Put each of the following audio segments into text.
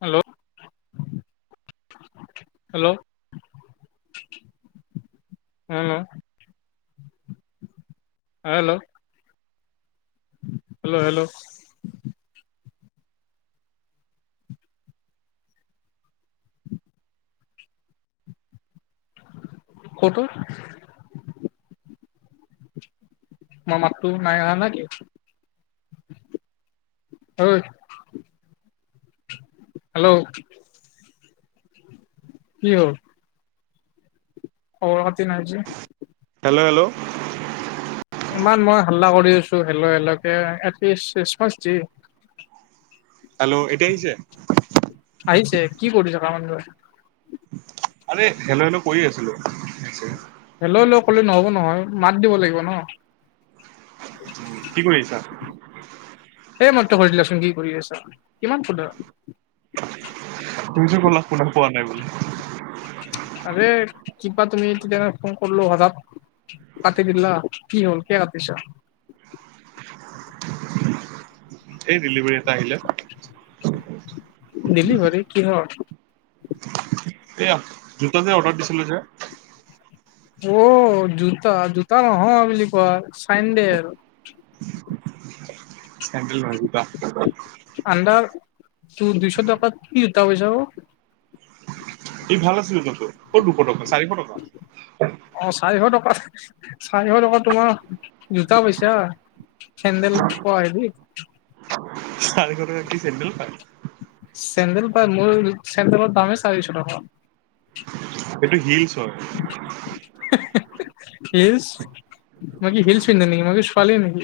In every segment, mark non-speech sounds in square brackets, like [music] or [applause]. Hello hello hello hello hello hello কত অ মোৰ মাতটো নাই অহা না কি ঐ হেল্ল কি হ'ল খবৰ খাতি নাই যে হেল্ল হেল্ল ইমান মই হাল্লা কৰি আছো হেল্ল হেল্ল কে এটলিছ ৰেছপনছ দে হেল্ল' এতিয়া আহিছে আহিছে কি কৰিছা তাৰ মানে তই আৰে হেল্ল হেল্ল কৰি আছিলো হেল্ল হেল্ল ক'লে নহ'ব নহয় মাত দিব লাগিব ন কি কৰি আছা সেই মাত্ৰ কৈ দিলাচোন কি কৰি আছা কিমান সুধা তুমিতো ক'লা শুনা পোৱা নাই বুলি আৰে কিবা তুমি তেতিয়া ফোন কৰলো হঠাৎ কাটি দিলা কি হ'ল কিয় কাটিছ এই ডেলিভাৰী এটা আহিলে ডেলিভাৰি কিহৰ এয়া জোতা যে অৰ্ডাৰ কৰিছিলো যে অ জোতা জোতা নহয় বুলি কোৱা চেইনদেল চেনডেল নহয় জোতা আনডাৰ তোৰ দুইশ টকাত কি জোতা পাইছা ও এ ভাল আছিল জোতা যোৰ কত দুশ টকা চাৰিশ টকা অ চাৰিশ টকা চাৰিশ টকা তোমাৰ জোতা পাইছা চেন্দেল পোৱা সেবো চাৰিশ টকাত কি চেন্দেল পায় চেন্দেল পাই মোৰ চেণ্ডেলৰ দামেই চাৰিশ টকা এইটো হিলচ হয় এহ এহ হিলছ মই কি হিলছ পিন্ধো নেকি মই কি ছোৱালী নেকি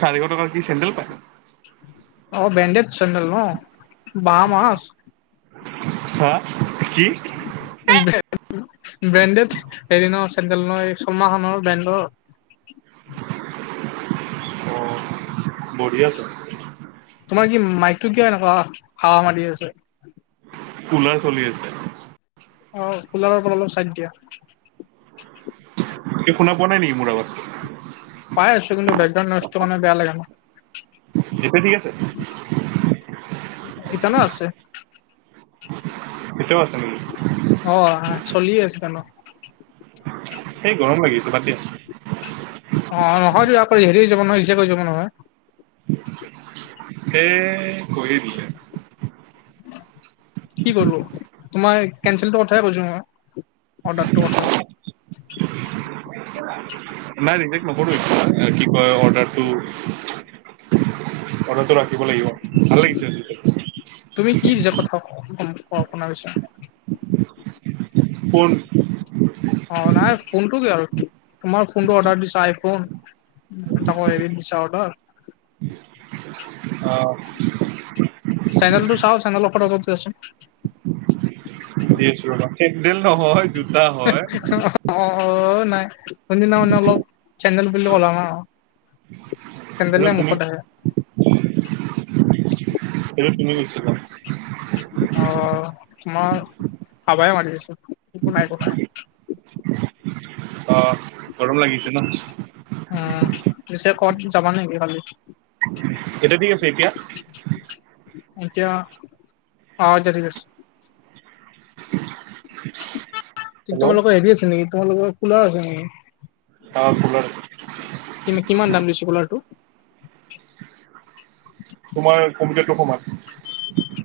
চাৰিশ টকাৰ কি চেণ্ডেল পাই অ বেণ্ডেত চেন্দেল ন বাম মাচ বা কি ব্ৰে ব্ৰেণ্ডেড হেৰি ন চেণ্ডেল ন শৰ্মাখনৰ ব্ৰেণ্ডৰ অ বহি আছো তোমাৰ কি মাইকটো কিয় এনেকুৱা হাৱা মাৰি আছে পোলাৰ চলি আছে অ কোলাৰৰ পৰা অলপ চাইড দিয়া শুনা পোৱা নাই নেকি মোৰ আৱাজ পাই আছো কিন্তু বেকগ্ৰাউণ্ড নইষ্টটো মানে বেয়া লাগে ন সেটোয়ে ঠিক আছে। ইটানো আছে ইটোও আছে নিকি অ আহা চলিয়ে আছে ন এই গৰম লাগিছে বাদ দিয়া। অ নহয়তো আ কৰি হেৰি যাব নহয় ইচ্ছা কৈ যাব নহয় সেইয়ে কৈয়ে দিলে কি কৰলো তোমাৰ কেনঞ্চেলটোৰ কথাই কৈছোঁ মই অৰ্ডাৰটোৰ কথা। [unintelligible] নাই ৰেজেক্ট নকৰোৱে এ কি কয় অৰ্ডাৰটো অৰ্ডাৰটো ৰাখিব লাগিব ভাল লাগিছে আজি টো তুমি কিৰ যে কথাও ক [unintelligible] ফোন অ নাই ফোনটো কিহৰ তোমাৰ ফোনটো অৰ্ডাৰ দিছ আইফোন তাকৌ হেৰিত দিছা অৰ্ডাৰ অ চেন্দেলটো চাও চেন্দেলৰ অফাৰ [unintelligible] দিছ আছোঁ ৰবা চেণ্ডেল নহয় জো- এহ অ অ নাই সৈনদিনা মানে অলপ চেন্দেল বুলি কলা না চেন্দেলে মুখত আহে এইটো তুমি [unintelligible] অ মই হাবাই মাৰি দিছো একো নাই কোৱা নাই অ গৰম লাগিছে ন উম পিছে ক'ত যাবা নেকি কালি? এতিয়া ঠিক আছে এতিয়া এতিয়া অ এতিয়া ঠিক আছে। হেল্ল' তোমালোকৰ হেৰি আছে নেকি তোমালোকৰ কুলাৰ আছে নেকি অ কুলাৰ আছে কিমি কিমান দাম লৈছে কুলাৰটো তোমাৰ কম্পিউটাৰ টো সমান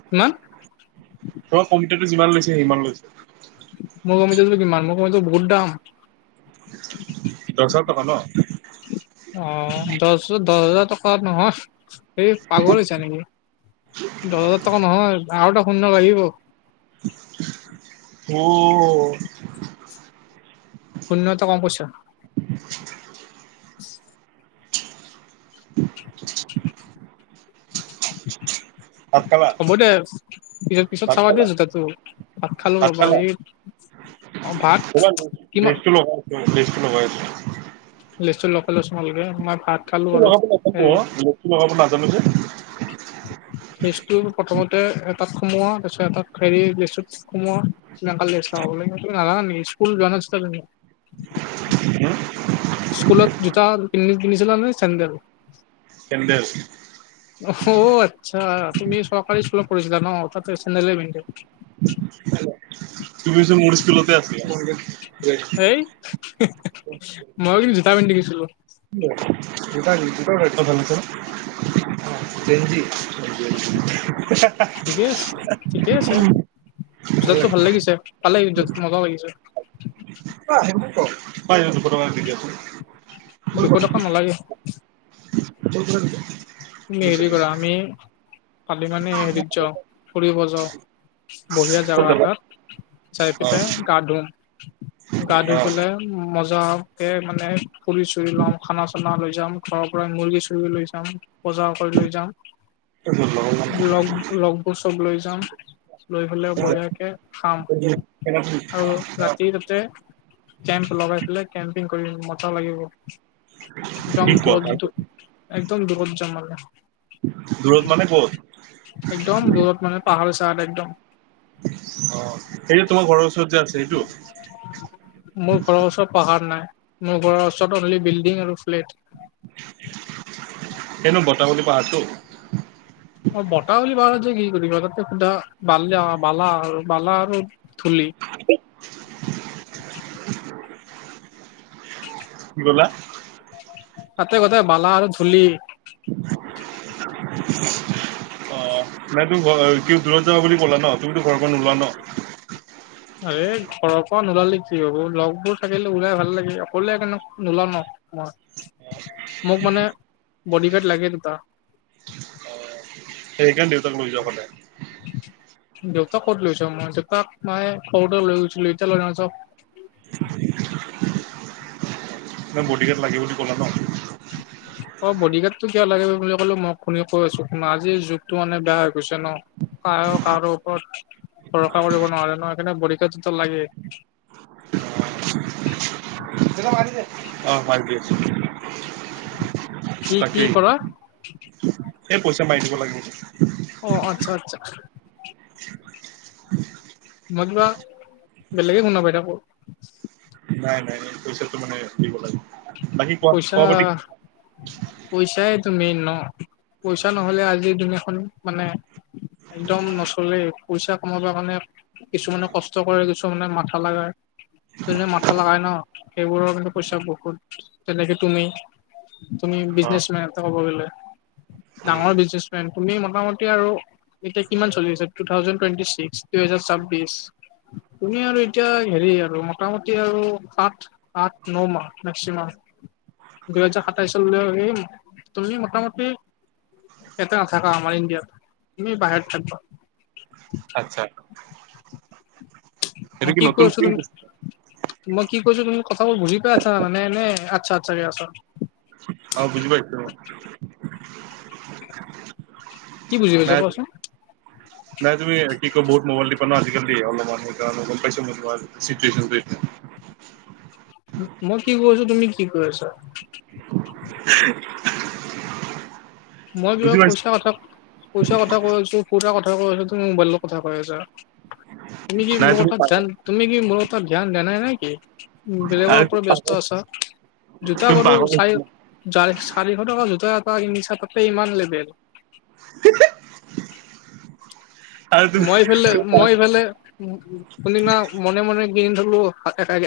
কিমান ত কম্পিতাৰটো যিমান লৈছে সিমান লৈছে মোৰ কম্পিউটাৰটো কিমান দাম মোৰ কম্পিউটাৰটো বহুত দাম। দহ হাজাৰ টকা ন অ দহ দহ হাজাৰ টকা নহয় সেই পাগল হৈছো নেকি দহ হাজাৰ টকা নহয় আৰু এটা শূন্য লাগিব ওঅ শূন্য এটা কম কৈছা [unintelligible] [unintelligible] [inaudible] ভাত খালা হ'ব দে পিছত পিছত ভাত চাবা খালা দিয়া জোতাটো ভাত খালো ৰবা এই অ ভাত কিমা- হয় ব্যস্ত হৈ আছো লিষ্টটো নকলাচোন ভালকে মই ভাত খালো মুৰ্গী আৰু। বনাব নাজানো মই মুৰ্গী বনাব নাজানো যে লিষ্টটো প্ৰথমতে এটাত সোমোৱা তাৰপিছত এটাত হেৰি লিষ্টটোত সোমোৱা না কালি চাবলে কৈছো নাজানা নেকি স্কুল যোৱা নাছিলা তুমি হম স্কুলত জোতা পিন্ধি পিন্ধিছিলা নে চেন্ডেল চেন্ডেল অ আচ্ছা তুমি চৰকাৰী স্কুলত পঢ়িছিলা ন তাতে চেন্ডেলে পিন্ধে তুমি চোন মোৰ স্কুলতে আছিলা সেই হে হে মই কিন্তু জোতা পিন্ধি গৈছিলো জোতা পিন্ধি হা হা উম জোতাতো ভাল লাগিছে ভালে কিন্তু মজা লাগিছে পাই যাবি দুশ টকা দি দিয়ক চোন দুশ টকা নালাগে কৰ পৰা লৈছা তুমি হেৰি কৰা আমি কালি মানে হেৰিত যাও ফুৰিব যাও বঢ়িয়া জাগা এটাত চাই পেলাই গা ধুম গা ধুই পেলাই মজাকে মানে ফুৰি চুৰি লম খানা চা না লৈ যাম ঘৰৰ পৰাই মুৰ্গী চুৰ্গী লৈ যাম বজাৰ কৰি লৈ যাম লগ লগবোৰ চব লৈ যাম লৈ পেলাই বঢিয়াকে খাম অ সেই তাতে কেম্প লগাই পেলাই কেম্পিং কৰিব মজা লাগিব একদম কি কোৱা দূৰত একদম দূৰত যাম মানে দূৰত মানে ক'ত একদম দূৰত মানে পাহাৰে চাহাৰে একদম অ সেইটো তোমাৰ ঘৰৰ ওচৰত যে আছে সেইটো মোৰ ঘৰৰ ওচৰত পাহাৰ নাই মোৰ ঘৰৰ ওচৰত অনলি বিল্ডিং আৰু ফ্লেট সেটো বটাৱলী পাহাৰতো অ বটাৱলী পাহাৰত যায় কি কৰিবা তাত সুদা বালি অ বালা বালা আৰু ধূলি ব'লা তাতে গোটেই বালা আৰু ধূলি [unintelligible] অ নাই তোক ঘৰৰ কিয় দূৰত যাবা বুলি ক'লে ন তুমিতো ঘৰখন নোলোৱা ন এই ঘৰৰ পৰা নোলালে কি হব লগবোৰ থাকিলে ওলাই ভাল লাগে অকলে কেনে নোলাও ন অ মোক মানে বডি গাৰ্ড লাগে দুটা সেইকাৰণে দেউতাক লৈ যোৱা পালে দেউতাক ক'ত লৈ যাম মই দেউতাক মায়ে সৰুতে লৈ গেছিলে এতিয়া লৈ নাযাও নহয় বডিগাৰ্ড লাগে বুলি কলা ন [unintelligible] অ বডিগাৰ্ডটো কিয় লাগে বুলি কলে মই শুনি কৈ আছো শুনা আজিৰ যুগতো মানে বেয়া হৈ গৈছে ন কা কাৰো ওপৰত ভৰষা কৰিব নোৱাৰে নহয় সেইকাৰণে বডীগাৰ্ডতো লাগে দেতাই মাতিছে আহ, ভাবি আছোঁ, কি কি তাকেই। কৰা সেই পইচা মাৰি দিব লাগিবটো। অ' আচ্ছা আচ্ছা। [inaudible] মই কিবা বেলেগে শুনা পাই থাকো। নাই নাই, এই পইচাটো মানে দিব লাগিব। পইচা পইচাইটো মেন ন'? পইচা নহ'লে আজি দুনীয়াখন মানে একদম নচলেই, পইচা কমাব কাৰণে কিছুমানে কষ্ট কৰে, কিছুমানে মাথা লগায়। যোনে মাথা লগাই ন', সেইবোৰৰ কিন্তু পইচা বহুত। তেনেকে তুমি তুমি অ বিজনেচমেন ক'ব গ'লে, উম ডাঙৰ বিজনেচ তুমি মোটামতি, আৰু এতিয়া কিমান চলি আছে টু থাউজেন টুৱেন্টি ছিক্স, দুই হাজাৰ চাব্বিশ। তুমি আৰু এতিয়া হেৰি, আৰু মোটামুটি আৰু সাত, আঠ, ন, মাহ মেক্সিমাম। দুহেজাৰ সাতাইশ চনলৈ [unintelligible] তুমি মোটামুটি ইয়াতে নাথাকা আমাৰ ইণ্ডিয়াত, তুমি বাহিৰত থাকিবা। আচ্ছা। এইটো মই কি নতুন কৈছোঁ? তুমি ফিল্ম মই কি কৈছোঁ, তুমি কথাবোৰ বুজি পাই আছা মানে নে? আচ্ছা, আচ্ছাকে আছা। অ', বুজি পাইছো। কি বুজি পাইছা নাই কোৱাচোন? নাই, তুমি কি কয়! বহুত মোবাইল টিপা ন আজিকালি। অলপমান [unintelligible] গম পাইছোঁ মই তোমাৰ চিটুৱেশ্বনটো। মই কি কৈ আছোঁ? তুমি কি কৈ আছা? [inaudible] মই কিবা বুজি পাইছো পইচা কথা পইচাৰ কথা কৈ আছোঁ, ফুৰাৰ কথা কৈ আছো, তুমি মোবাইলৰ কথা কৈ আছা। তুমি কি নাই মোৰ কথাাত পাগল ধ্যান তুমি কি মোৰ কথাত ধ্যান দিয়া নাই নেকি? উম, আৰু বেলেগৰ ওপৰত ব্যস্ত আছা, জোতা তুমি বাৰু পাগল চাই চাৰিশ টকা জোতা এটা কিনিছা তাতে ইমান লেবেল। [unintelligible] আৰু তুমি মই ইফালে মই ইফালে [unintelligible] মনে মনে কিনি থলো,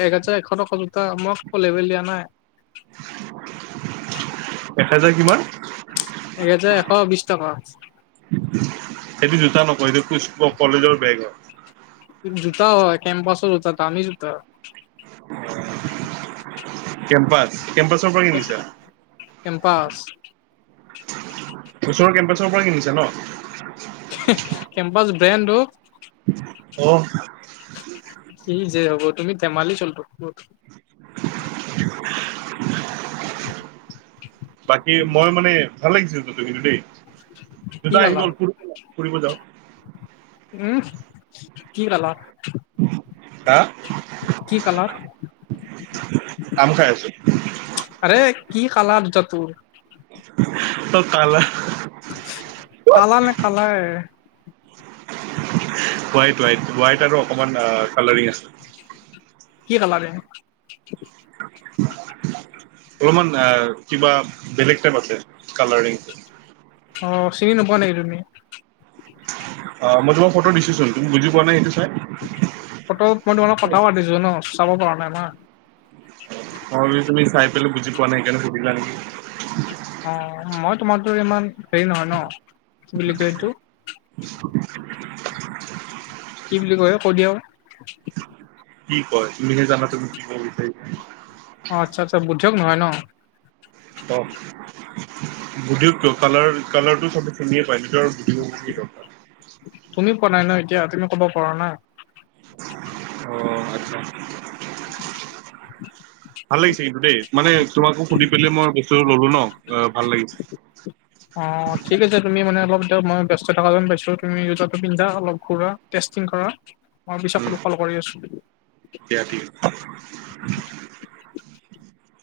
এক হাজাৰ-এশ টকা জোতা মই আক লেবেল দিয়া নাই। একহাজাৰ কিমান? এহেজাৰ এশ বিছ টকা। সেইটো জোতা নকয়, [unintelligible] সেইটো কলেজৰ বেগ হয়। জোতা হয়, কেম্পাছৰ জোতা--দামী জোতা। [unintelligible] কেম্পাছ-কেম্পাছৰ পৰা কিনিছা? কেম্পাছ ওচৰৰ কেম্পাছৰ পৰাই কিনিছা ন'? হুহ কেম্পাছ ব্ৰেণ্ডটো। অহ। কি যে হ'ব! তুমি ধেমালি চলতো [inaudible] বাকী মই মানে ভাল লাগিছিল টো কিন্তু দেই কি জোতা আহি কালাৰ গল, ফুৰ-ফুৰিব যাওঁ। উমহ, কি কালাৰ? হা? কি কালাৰ? [unintelligible] আম খাই আছো আৰে কি কালাৰ জোতাটোৰ? [unintelligible] অঁ কালাৰ [unintelligible] কালা নে কালাৰ? [unintelligible] হোৱাইট-হোৱাইট। হোৱাইট আৰু অকমান কালাৰিং আহ আছে। [unintelligible] কি কালাৰিং? [unintelligible] [unintelligible] অলপমান কিবা বেলেগ টাইপ আছে কালাৰিং [unintelligible] অ! চিনি নোপোৱা নেকি তুমি? [unintelligible] অ! মই তোমাক ফটো দিছোঁ চোৱা তুমি বুজি পোৱা নাই সেইটো চাই [unintelligible] ফটোত মই তোমাৰ লগত কথাও পাতিছো ন চাব পৰা নাই ন [unintelligible] মই ভাবিছো তুমি চাই পেলাই বুজি পোৱা নাই সেইকাৰনে সুধিলা নেকি। [unintelligible] অঁ! মই তোমাৰদৰে ইমান হেৰি নহয় ন কি বুলি কয় এইটো? [unintelligible] [unintelligible] কি বুলি কয় কৈ দিয়া চোন? [unintelligible] কি কয় তুমিহে জানা তুমি কিব বিচাৰিছা? [unintelligible] অঁ! আচ্ছা-আচ্ছা। বুধিয়ক নহয় ন? [inaudible] অ [inaudible] বুধিয়কটো কালাৰ-কালাৰটো চবে চিনিয়ে পায়। [unintelligible] [inaudible] তুমি কোৱা নাই ন এতিয়া? তুমি ক'ব পৰা নাই? [unintelligible] অ! আচ্ছা [unintelligible] [inaudible] ভাল লাগিছে কিন্তু দেই মানে তোমাকো সুধি পেলাই মই বস্তুটো ললো ন। [unintelligible] ভাল লাগিছে। অঁ! ঠিক আছে তুমি মানে অলপ [unintelligible] ব্যস্ত থকা যেন পাইছো। তুমি জোতাটো পিন্ধা, অলপ ঘূৰা, টেষ্টিং কৰা। মই পিছত উম কল কৰি আছোঁ। [unintelligible] দিয়া ঠিক আছে [unintelligible]